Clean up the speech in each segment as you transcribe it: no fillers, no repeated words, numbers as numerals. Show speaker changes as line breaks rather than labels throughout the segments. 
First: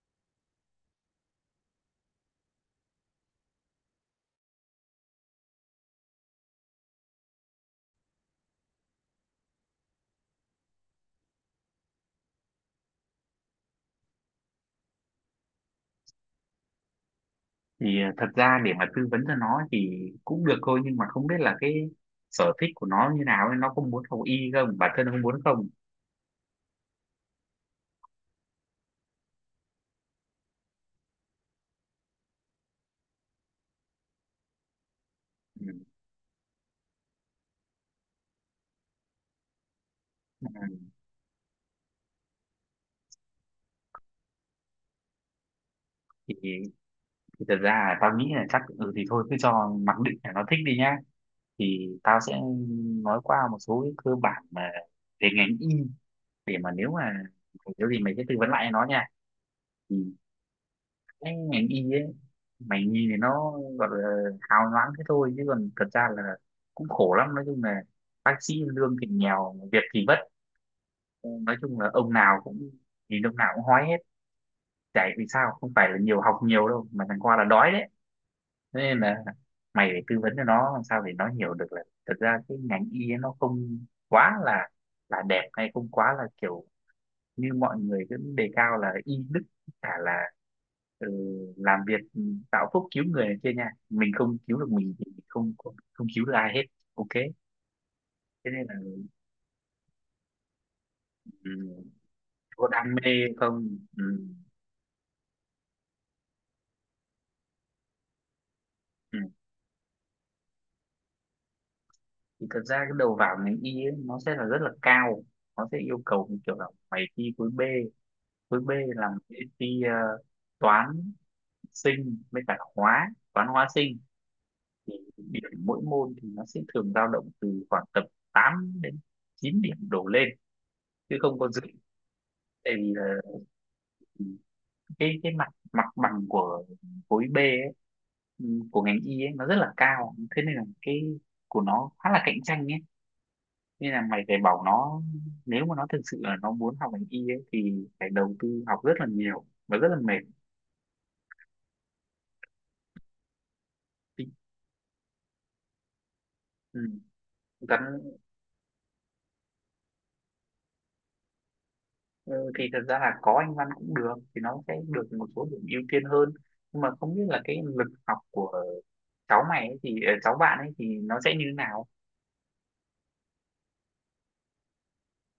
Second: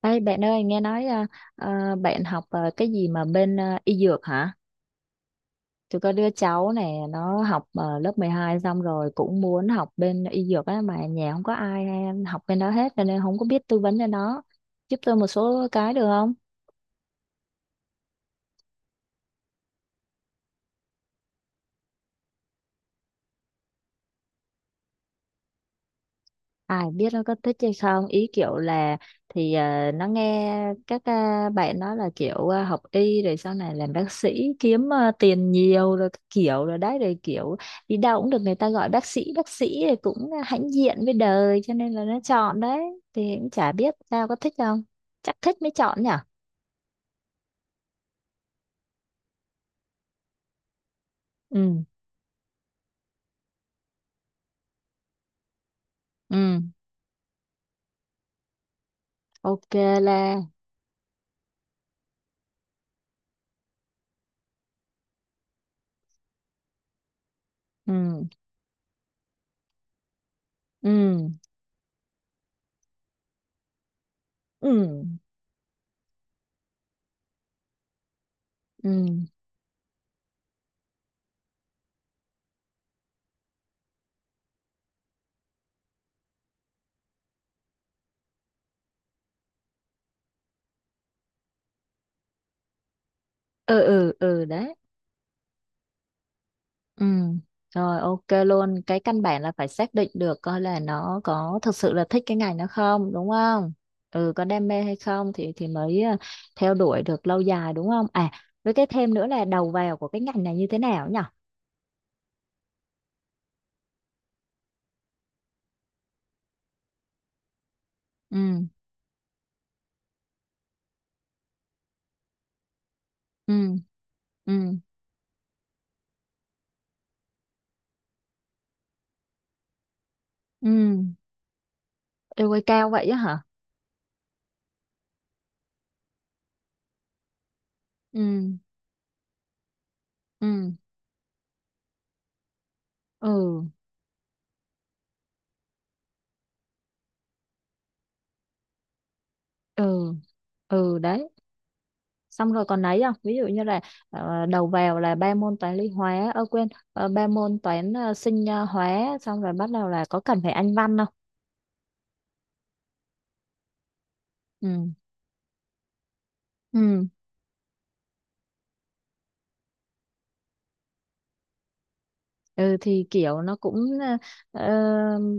Ê, bạn ơi nghe nói bạn học cái gì mà bên y dược hả? Tôi có đứa cháu này nó học lớp 12 xong rồi cũng muốn học bên y dược á, mà nhà không có ai hay học bên đó hết cho nên không có biết tư vấn cho nó. Giúp tôi một số cái được không?
Thật ra để mà tư vấn cho nó thì cũng được thôi, nhưng mà không biết là cái sở thích của nó như nào ấy, nó có muốn học y không, bản thân nó không muốn không.
Ai biết nó có thích hay không ý, kiểu là thì nó nghe các bạn nói là kiểu học y rồi sau này làm bác sĩ kiếm tiền
Ừ.
nhiều rồi các kiểu rồi đấy rồi kiểu đi đâu cũng được người ta gọi bác sĩ thì cũng hãnh diện với đời cho nên là nó chọn đấy. Thì cũng chả biết tao có thích không, chắc thích mới chọn nhở.
thì, thì thật ra là tao nghĩ là chắc ừ thì thôi cứ cho mặc định là nó thích đi nhá.
Ừ,
Thì tao sẽ nói qua một số cái cơ bản mà về ngành y, để
ừ,
mà nếu gì mày sẽ tư vấn lại cho nó nha.
ok,
Thì
là
cái ngành y ấy, mày nhìn thì nó gọi là hào nhoáng thế thôi, chứ còn thật ra là cũng khổ lắm, nói chung là.
ừ,
Bác sĩ lương thì nghèo, việc thì vất.
ừ,
Nói chung là ông nào cũng nhìn ông nào cũng hói hết.
ừ,
Chảy vì sao, không phải là nhiều học nhiều đâu mà thằng qua là đói đấy. Thế nên là
ừ,
mày phải tư vấn cho nó làm sao để nó hiểu được là thật ra cái ngành y ấy nó không quá là đẹp, hay không quá là kiểu như mọi người cứ đề cao là y đức cả, là, ừ, làm việc, tạo phúc cứu người này kia nha.
ừ,
Mình
ừ,
không
ừ,
cứu được
đấy.
mình thì mình không không, không cứu được ai hết.
Ừ,
OK, thế
rồi, ok
nên là,
luôn. Cái căn bản là phải xác định được coi là nó
ừ,
có thực sự là thích cái ngành nó
có đam mê
không, đúng không?
không,
Ừ, có đam mê hay không thì mới theo đuổi được lâu dài, đúng không? À, với cái thêm
ừ.
nữa là đầu vào của cái ngành này như thế nào nhỉ?
Thì thật ra cái đầu vào ngành y ấy, nó sẽ là rất là cao. Nó sẽ yêu cầu như kiểu là mày thi khối B. Khối
Ừ,
B là mày sẽ thi toán, sinh với cả hóa, toán
ừ,
hóa sinh.
ừ,
Thì điểm mỗi môn thì nó sẽ thường dao động từ khoảng tầm 8 đến 9 điểm đổ lên,
ừ.
chứ không có dưới.
Yêu ơi,
Tại
cao
vì
vậy
là
á hả?
cái mặt mặt bằng của khối B ấy, ừ,
Ừ,
của ngành y ấy, nó rất là cao, thế nên là
ừ,
cái của nó khá là cạnh tranh ấy.
ừ,
Nên là mày phải bảo nó, nếu mà nó thực sự là nó muốn học ngành y ấy, thì phải đầu tư học rất là nhiều và rất là
ừ,
mệt.
ừ, đấy. Xong rồi còn ấy không, ví dụ như là
Thì,
đầu vào là ba môn toán lý hóa, ơ quên,
ừ.
ba môn toán
Gắn,
sinh hóa, xong rồi bắt đầu là có cần phải anh văn không?
ừ, thì thật ra là có anh văn cũng được, thì nó sẽ
Ừ,
được một số điểm ưu tiên hơn. Nhưng mà
ừ,
không biết là cái lực học của cháu mày ấy thì cháu bạn ấy thì nó sẽ như thế nào.
ừ, thì kiểu nó cũng ờ,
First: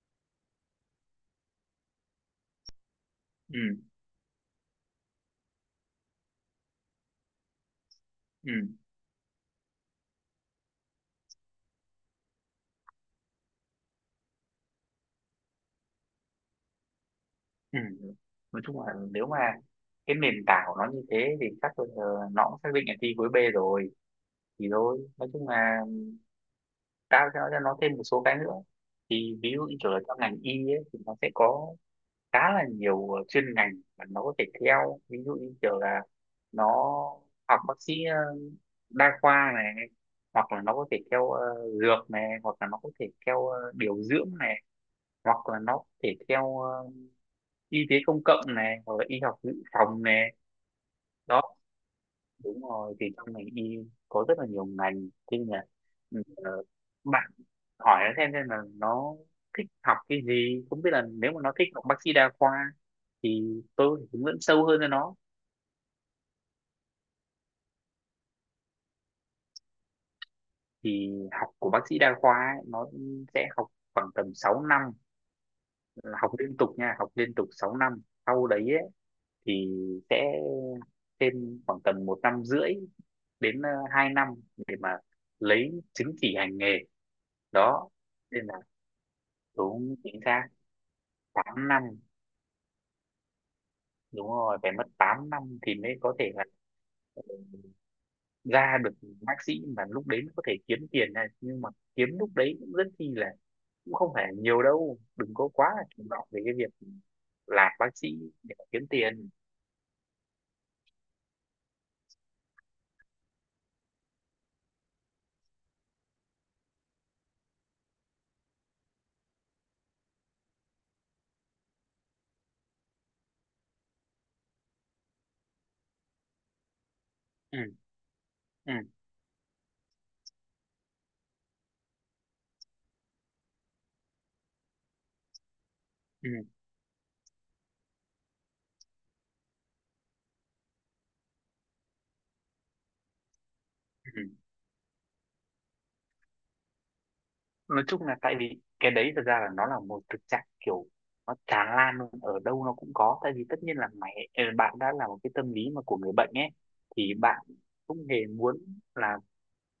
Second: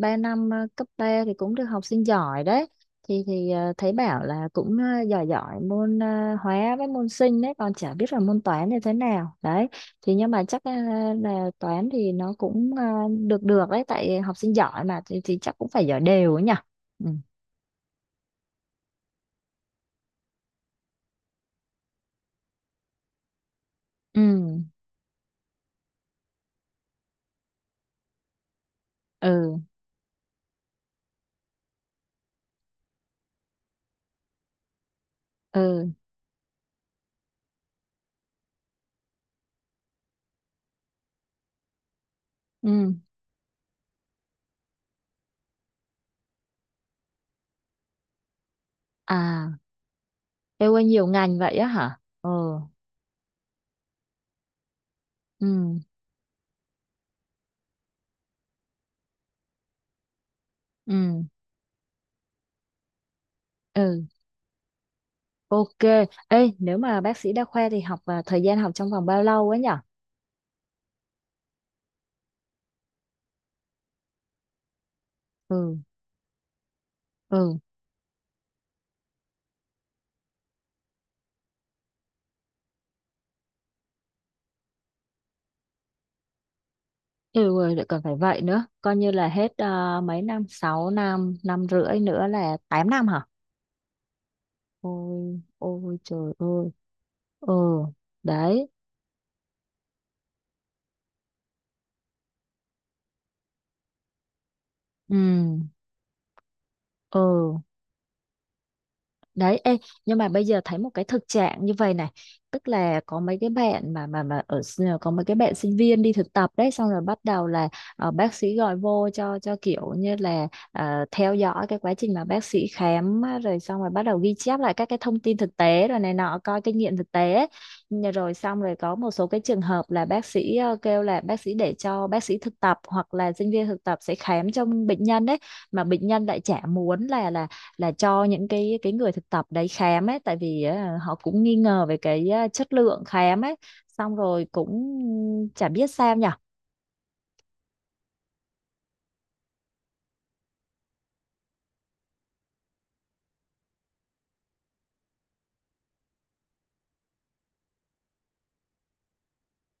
3 năm cấp 3 thì cũng được học sinh giỏi đấy. Thì
Ừ.
thấy bảo là cũng giỏi giỏi môn hóa với môn sinh đấy, còn chả biết là môn
Ừ.
toán như thế nào đấy. Thì nhưng mà chắc là toán thì nó cũng được được đấy, tại học sinh giỏi mà thì chắc cũng phải giỏi đều ấy nhỉ. Ừ,
Ừ. Nói chung là nếu mà cái nền tảng của nó như thế thì chắc là nó cũng xác định là thi khối B rồi.
ừ,
Thì thôi nói chung là, cao cho nó, cho nó thêm một số cái nữa. Thì ví
ừ,
dụ như kiểu là trong ngành y ấy, thì nó sẽ có khá là nhiều chuyên ngành mà nó có thể theo. Ví dụ như kiểu
ừ,
là nó học bác sĩ đa khoa này, hoặc là nó có thể theo dược này, hoặc là nó có
ừ.
thể theo điều dưỡng này, hoặc là nó có thể theo y tế công cộng này, hoặc là y học dự
À,
phòng này.
yêu ơi, nhiều ngành
Đó.
vậy á hả? Ồ,
Đúng rồi, thì trong ngành y có rất là nhiều ngành, thế
ừ,
nhưng mà, ừ, ờ, bạn hỏi nó xem là nó thích học cái gì. Không biết là
ừ,
nếu mà nó thích học bác sĩ đa khoa thì
ừ.
tôi hướng dẫn sâu hơn cho nó.
Ok, ê, nếu mà bác sĩ đa khoa thì học và thời gian học trong vòng bao lâu ấy nhở?
Thì học của bác sĩ đa khoa ấy, nó sẽ học khoảng tầm 6 năm,
Ừ,
là học liên tục nha, học liên tục
ừ,
6 năm. Sau đấy ấy, thì sẽ thêm khoảng tầm 1 năm rưỡi đến 2 năm để mà lấy chứng chỉ hành nghề.
ừ, rồi lại
Đó,
còn phải vậy
nên là,
nữa, coi như là hết
đúng chính
mấy năm,
xác
6 năm, năm
8 năm,
rưỡi nữa là 8 năm hả?
đúng rồi, phải mất 8
Ôi,
năm thì mới
ôi
có
trời
thể là
ơi, ừ, đấy,
ra được bác sĩ. Mà lúc đấy nó có thể kiếm tiền này, nhưng mà kiếm lúc đấy cũng rất chi là, cũng không phải nhiều đâu,
ừ,
đừng có quá là chủ động về cái việc
ừ,
làm bác sĩ để mà kiếm tiền.
đấy. Ê, nhưng mà bây giờ thấy một cái thực trạng như vậy này, tức là có mấy cái bạn mà ở có mấy cái bạn sinh viên đi thực tập đấy, xong rồi bắt đầu là bác sĩ gọi vô cho kiểu như là theo dõi cái quá trình mà bác sĩ khám á, rồi xong rồi bắt đầu ghi chép lại các cái thông tin thực tế rồi này nọ coi kinh nghiệm thực tế.
Ừ,
Nhờ rồi xong
ừ,
rồi có một số cái trường hợp là bác sĩ kêu là bác sĩ để cho bác sĩ thực tập hoặc là sinh viên thực tập sẽ khám cho bệnh nhân đấy, mà bệnh nhân
ừ,
lại chả muốn là cho những cái người thực tập đấy khám ấy, tại vì á, họ cũng nghi ngờ về cái á, chất lượng khám ấy. Xong
ừ.
rồi cũng chả biết sao nhở.
Nói chung là tại vì cái đấy thật ra là nó là một thực trạng kiểu nó tràn lan luôn, ở đâu nó cũng có. Tại vì tất nhiên là mày, bạn, đã là một cái tâm lý mà của người bệnh ấy, thì bạn không hề muốn là,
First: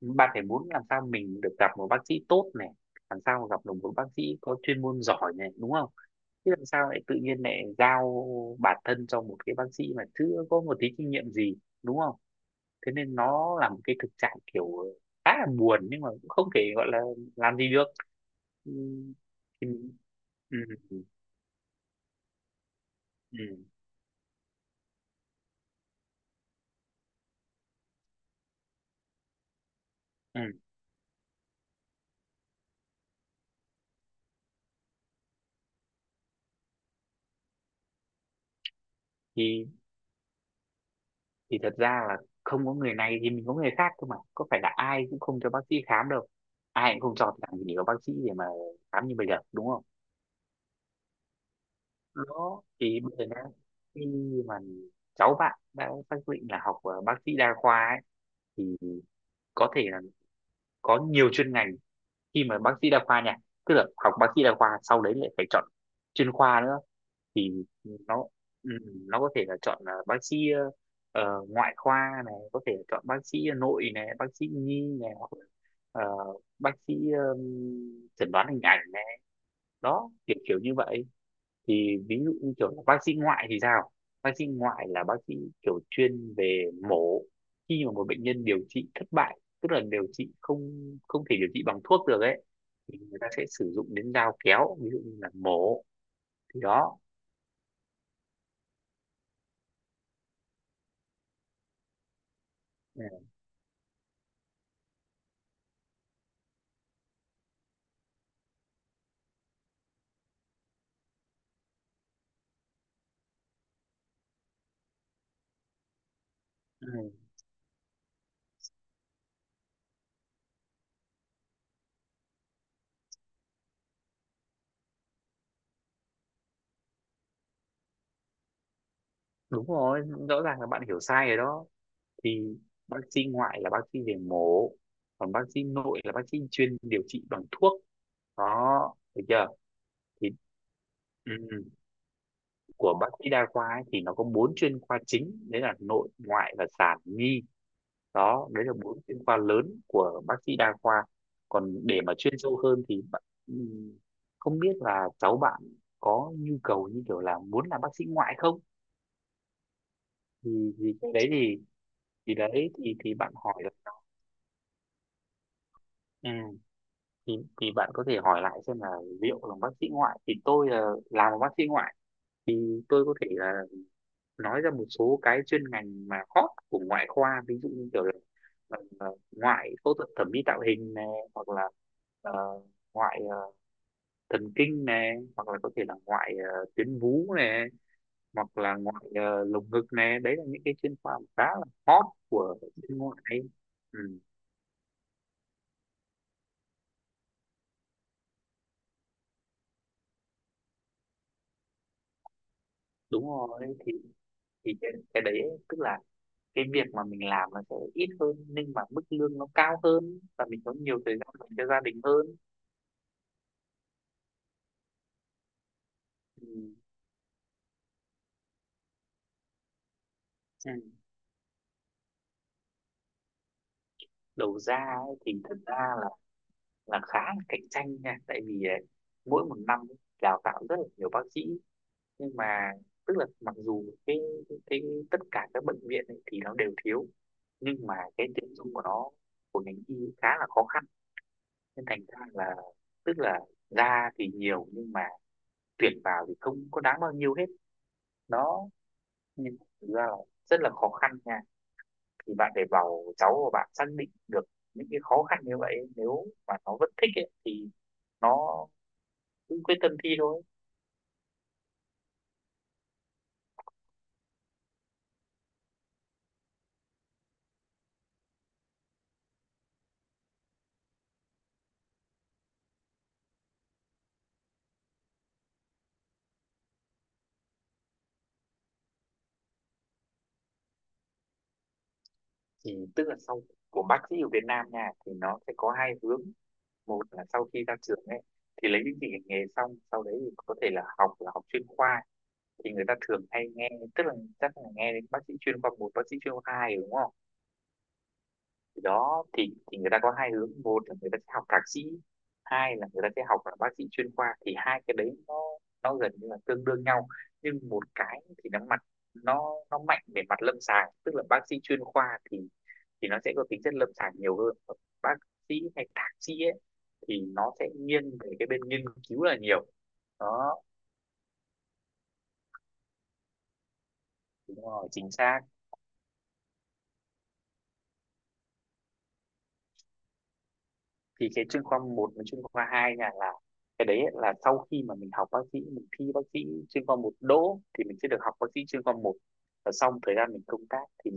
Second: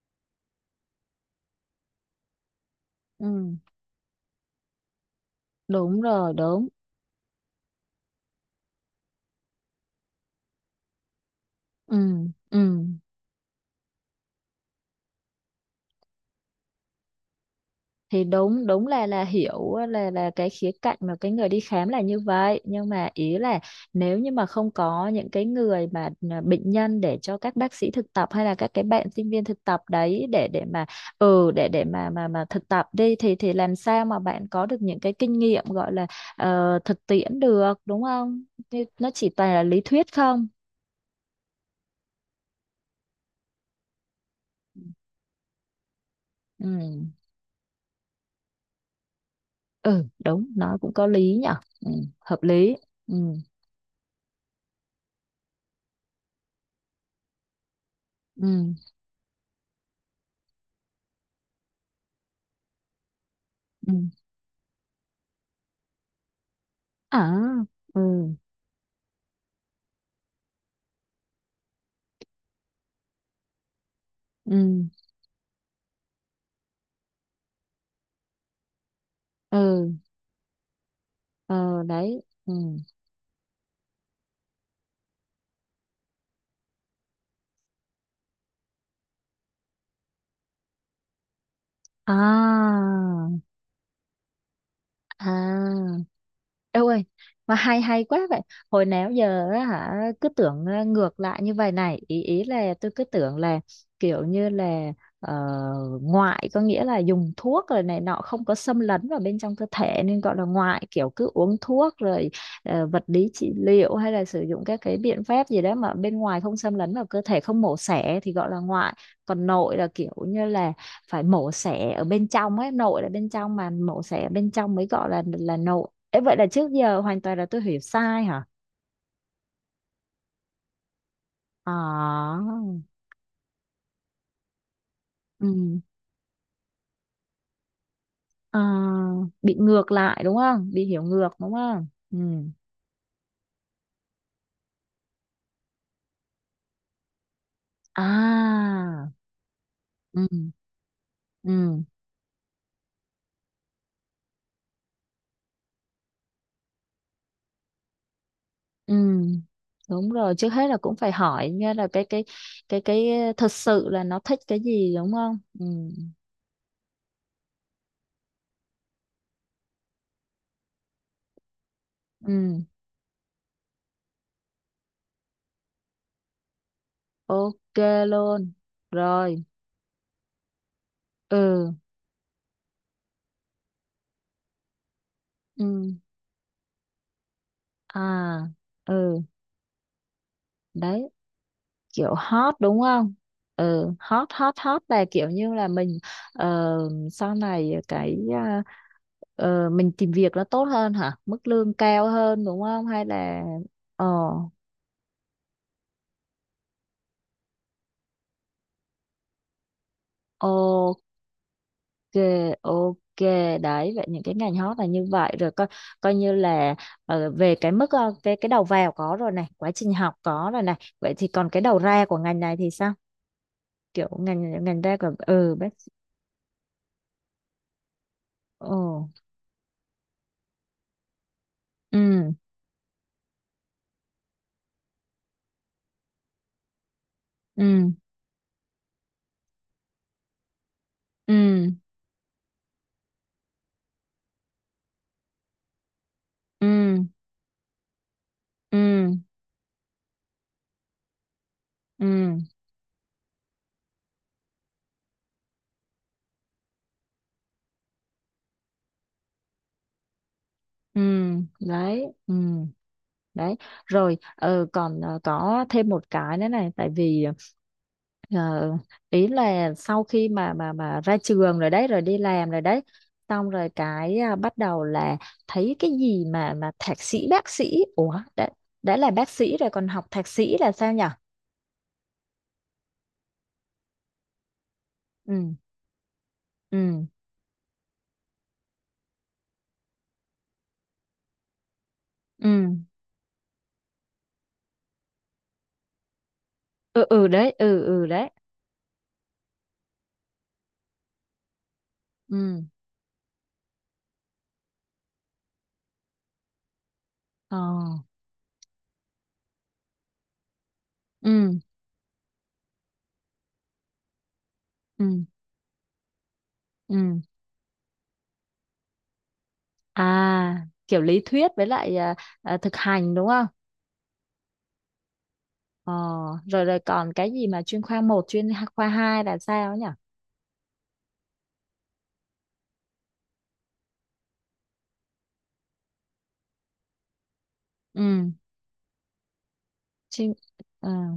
bạn phải muốn làm sao mình được gặp một bác sĩ tốt này, làm sao
Ừ,
gặp được một bác sĩ có chuyên môn giỏi này, đúng không.
đúng rồi,
Thế làm
đúng,
sao lại tự nhiên lại giao bản thân cho một cái bác sĩ mà chưa có một tí kinh nghiệm gì, đúng không?
ừ, ừ.
Thế nên nó là một cái thực trạng kiểu khá là buồn, nhưng mà cũng không thể gọi là làm gì được.
Thì đúng
Ừ,
đúng là
thì,
hiểu là cái
ừ,
khía cạnh
ừ,
mà cái người đi khám là như vậy, nhưng mà ý là
ừ,
nếu như mà không có những cái người mà bệnh nhân để cho các bác sĩ thực tập hay là các cái bạn sinh viên thực tập đấy để
ừ.
để mà, ừ, để mà thực tập đi thì làm sao mà bạn có được những cái kinh nghiệm gọi là thực tiễn được, đúng không? Thì nó chỉ toàn là
Thì,
lý thuyết không.
thì thật ra là không có người này thì mình có người khác thôi mà. Có phải là ai cũng không cho bác sĩ khám đâu.
Ừ,
Ai cũng không cho, làm gì có bác sĩ để mà khám như bây giờ đúng không?
ừ, đúng, nó cũng có lý nhở. Ừ, hợp
Nó
lý.
thì bây
Ừ,
giờ đang, khi mà cháu bạn đã xác định là học bác sĩ đa khoa ấy,
ừ,
thì có thể là có nhiều chuyên ngành khi mà bác sĩ đa khoa nha. Tức là
ừ,
học bác sĩ đa khoa sau đấy lại phải chọn chuyên khoa nữa.
à,
Thì
ừ,
nó ừ, nó có thể là chọn là bác sĩ ngoại khoa này, có thể là chọn bác sĩ nội này, bác sĩ
ừ,
nhi này, hoặc là ờ, bác sĩ chẩn đoán hình ảnh này.
ừ,
Đó, kiểu kiểu như vậy.
ờ
Thì ví
đấy,
dụ
ừ,
như kiểu là bác sĩ ngoại thì sao. Bác sĩ ngoại là bác sĩ kiểu chuyên về mổ, khi mà một bệnh nhân điều trị thất bại, tức là điều trị không không thể điều trị bằng thuốc được ấy,
à,
thì người ta sẽ sử dụng đến dao kéo, ví dụ như là
à.
mổ. Thì
Đâu
đó.
ơi, mà hay hay quá vậy. Hồi nào giờ á hả, cứ tưởng ngược lại như vậy này, ý ý là tôi cứ
Ừ.
tưởng là kiểu như là ờ, ngoại có nghĩa là dùng thuốc rồi này nọ không có xâm lấn vào bên trong cơ thể nên gọi là ngoại, kiểu cứ uống thuốc rồi vật lý trị liệu hay là sử dụng các cái biện pháp gì đó mà bên ngoài không xâm lấn vào
Ừ,
cơ thể không mổ xẻ thì gọi là ngoại. Còn nội là kiểu như là phải mổ xẻ ở bên trong ấy, nội là bên trong mà mổ xẻ ở bên trong mới gọi là nội. Ê, vậy là trước giờ hoàn toàn là tôi hiểu sai hả?
đúng rồi, rõ ràng là bạn hiểu sai rồi đó.
À,
Thì bác sĩ ngoại là bác sĩ về mổ, còn bác sĩ
ừ.
nội là bác sĩ chuyên điều trị bằng thuốc.
À,
Đó, được chưa.
bị ngược lại
Thì
đúng không? Bị hiểu ngược
ừ.
đúng không? Ừ.
của bác sĩ đa khoa ấy, thì nó có bốn chuyên khoa chính, đấy là nội, ngoại và sản nhi. Đó, đấy là bốn
À,
chuyên khoa lớn của
ừ,
bác sĩ đa khoa. Còn
ừ,
để mà chuyên sâu hơn thì ừm, không biết là cháu bạn có nhu cầu như kiểu là muốn làm bác sĩ ngoại không.
ừ. Đúng rồi, trước hết là
Thì
cũng
cái
phải hỏi nha, là cái cái
đấy
cái
thì
cái
bạn
thật
hỏi là,
sự là nó thích cái gì đúng không? Ừ.
ừ, thì thì bạn có thể hỏi lại xem là liệu làm bác sĩ ngoại, thì tôi là làm bác sĩ ngoại
Ừ,
thì tôi có thể là nói ra một số cái chuyên ngành mà hot của ngoại khoa. Ví dụ
ok
như kiểu là
luôn. Rồi,
ngoại phẫu thuật thẩm mỹ tạo hình này, hoặc là
ừ,
ờ, ngoại thần kinh này, hoặc là có thể
ừ.
là ngoại tuyến vú này,
À,
hoặc là ngoại
ừ.
lồng ngực này. Đấy là những cái chuyên
Đấy,
khoa mà khá là hot
kiểu hot
của
đúng
bên
không?
ngoại.
Ừ,
Ừ,
hot hot hot là kiểu như là mình ờ, sau này cái mình tìm việc nó tốt hơn hả, mức lương cao hơn đúng không, hay
đúng
là
rồi, thì
ờ
thì cái đấy tức là cái việc mà mình làm nó sẽ ít hơn, nhưng mà mức lương nó cao hơn, và mình có nhiều
ok,
thời gian dành cho gia đình hơn.
ok, đấy vậy những cái ngành hot là như vậy rồi, coi coi như
Ừ.
là về cái mức cái đầu vào có rồi này, quá trình học có rồi
Ừ.
này, vậy thì còn cái đầu ra của ngành này thì sao? Kiểu
Đầu
ngành
ra
ngành ra của,
ấy, thì
ừ,
thật
bác,
ra là khá là cạnh tranh nha, tại vì
ừ,
ấy, mỗi một năm ấy, đào tạo rất là nhiều bác sĩ. Nhưng
ừ,
mà tức là mặc dù cái tất cả các bệnh viện ấy, thì nó đều thiếu, nhưng
ừ,
mà cái tuyển dụng của nó, của ngành y khá là khó khăn.
ừ,
Nên thành ra là, tức là ra thì nhiều nhưng mà tuyển vào thì
ừ,
không có đáng bao nhiêu hết. Nó
ừ,
nhưng thực ra là rất là khó khăn nha.
ừ,
Thì bạn phải bảo cháu của bạn xác định được những cái khó khăn như vậy, nếu mà nó vẫn thích ấy, thì nó cứ quyết tâm thi thôi.
ừ, đấy, ừ, đấy. Rồi, còn có thêm một cái nữa này, tại vì ờ, ý là sau khi mà ra trường rồi đấy, rồi đi làm rồi đấy, xong rồi cái bắt đầu là thấy cái gì mà thạc sĩ bác sĩ, ủa, đã là bác sĩ rồi còn học thạc sĩ là sao nhở?
Thì tức là sau của bác sĩ ở Việt Nam nha, thì nó sẽ
Ừ,
có hai hướng. Một
ừ,
là sau khi ra trường ấy thì lấy chứng chỉ hành nghề xong, sau đấy thì có thể là học, là học chuyên khoa.
ừ,
Thì người ta thường hay nghe, tức là chắc là nghe đến bác sĩ chuyên khoa một, bác sĩ chuyên khoa hai, đúng
ừ,
không.
ừ, đấy, ừ, ừ, đấy,
Thì đó, thì người ta có hai hướng, một là người ta sẽ học thạc sĩ,
ừ,
hai là người ta sẽ học là bác sĩ chuyên khoa. Thì hai cái đấy nó gần như là tương đương nhau.
ờ
Nhưng một cái thì nó mạnh về mặt lâm sàng, tức là bác sĩ
ừ,
chuyên khoa thì nó sẽ có tính chất lâm sàng nhiều hơn. Còn bác
ừ,
sĩ hay thạc sĩ ấy
ừ.
thì nó sẽ nghiêng về cái bên nghiên cứu là nhiều. Đó.
À, kiểu lý thuyết với lại thực hành đúng không?
Đúng rồi chính xác.
Ờ, rồi rồi còn cái gì mà chuyên khoa một, chuyên khoa 2 là sao nhỉ?
Thì cái chuyên khoa một và chuyên khoa 2 nha, là cái đấy là sau khi mà mình học bác sĩ, mình thi bác sĩ chuyên khoa một đỗ thì mình sẽ được
Ừ,
học bác sĩ chuyên khoa một. Và xong thời
chuyên
gian mình công tác
ờ
thì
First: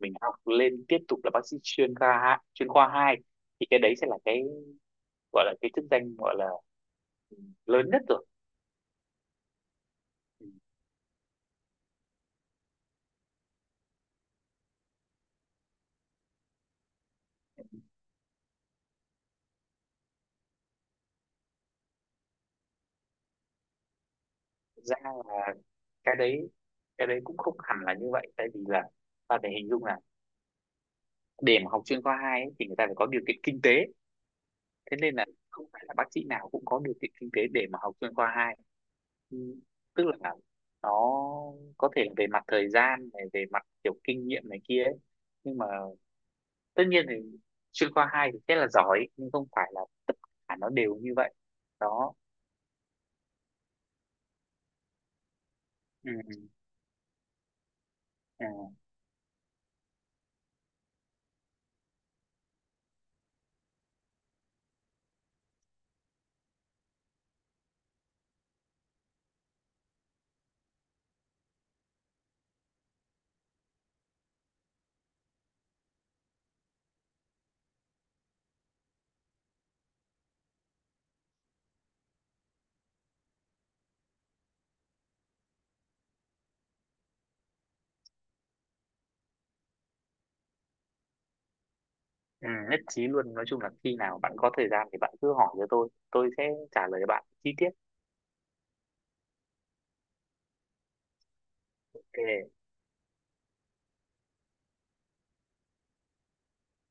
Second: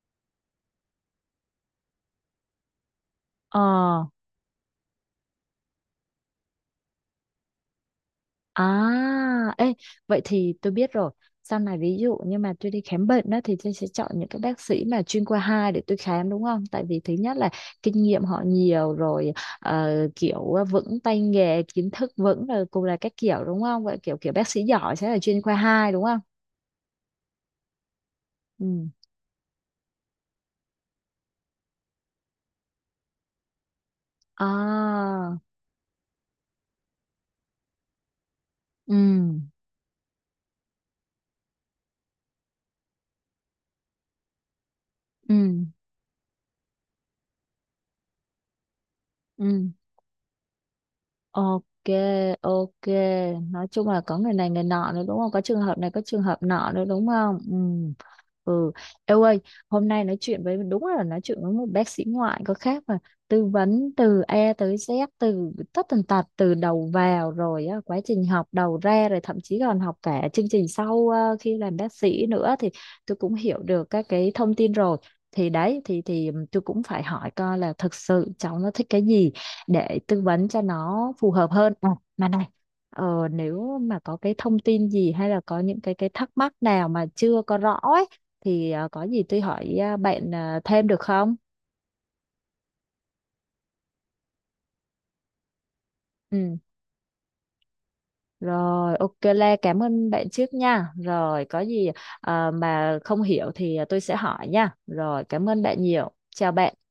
mình học lên tiếp tục là bác sĩ chuyên khoa hai.
ờ
Thì cái đấy sẽ là cái gọi là cái chức danh gọi là ừ, lớn nhất rồi.
à, ê, vậy
Ừ,
thì tôi biết rồi. Sau này ví dụ như mà tôi đi khám bệnh đó thì tôi sẽ chọn những cái bác sĩ mà chuyên khoa 2 để tôi khám đúng không? Tại vì thứ nhất là kinh nghiệm họ nhiều rồi, kiểu vững tay nghề, kiến thức vững rồi cùng là các kiểu đúng không? Vậy kiểu kiểu bác sĩ
thực
giỏi
ra
sẽ là chuyên khoa
là
2 đúng
cái
không?
đấy cái đấy cũng không hẳn là như vậy, tại vì
Ừ.
là, ta phải hình dung là để mà học chuyên khoa 2 ấy, thì người ta phải có điều kiện kinh tế. Thế nên là
À,
không phải là bác sĩ nào cũng có điều kiện kinh tế để mà học chuyên khoa hai. Ừ,
ừ,
tức là nó có thể về mặt thời gian này, về mặt kiểu kinh nghiệm này kia ấy.
ừ,
Nhưng mà tất nhiên thì chuyên khoa 2 thì rất là giỏi nhưng không phải
ừ.
là tất cả nó đều như vậy.
Ok,
Đó.
ok. Nói chung là có người này người nọ nữa đúng không? Có trường hợp này, có
Ừ,
trường hợp nọ nữa đúng không? Ừ.
ừ,
Ừ. Eo ơi, hôm nay nói chuyện với, đúng là nói chuyện với một bác sĩ ngoại có khác mà, tư vấn từ A tới Z, từ tất tần tật, từ đầu vào rồi á, quá trình học, đầu ra rồi, thậm chí còn học cả chương trình sau khi làm bác sĩ nữa, thì tôi cũng hiểu được các cái thông tin rồi. Thì đấy, thì tôi cũng phải hỏi coi là thực sự cháu nó thích cái gì để tư vấn cho nó phù hợp hơn. À, mà này, nếu mà có cái thông tin gì hay là có những cái thắc mắc nào mà chưa có rõ ấy thì có gì tôi hỏi bạn thêm được không?
ừ, nhất trí luôn. Nói chung là khi nào bạn có thời gian thì bạn cứ hỏi cho tôi sẽ
Ừ,
trả lời bạn chi tiết.
rồi ok Lê, cảm ơn bạn trước nha, rồi có gì
OK.
mà không hiểu thì tôi sẽ hỏi nha, rồi cảm ơn bạn nhiều, chào bạn.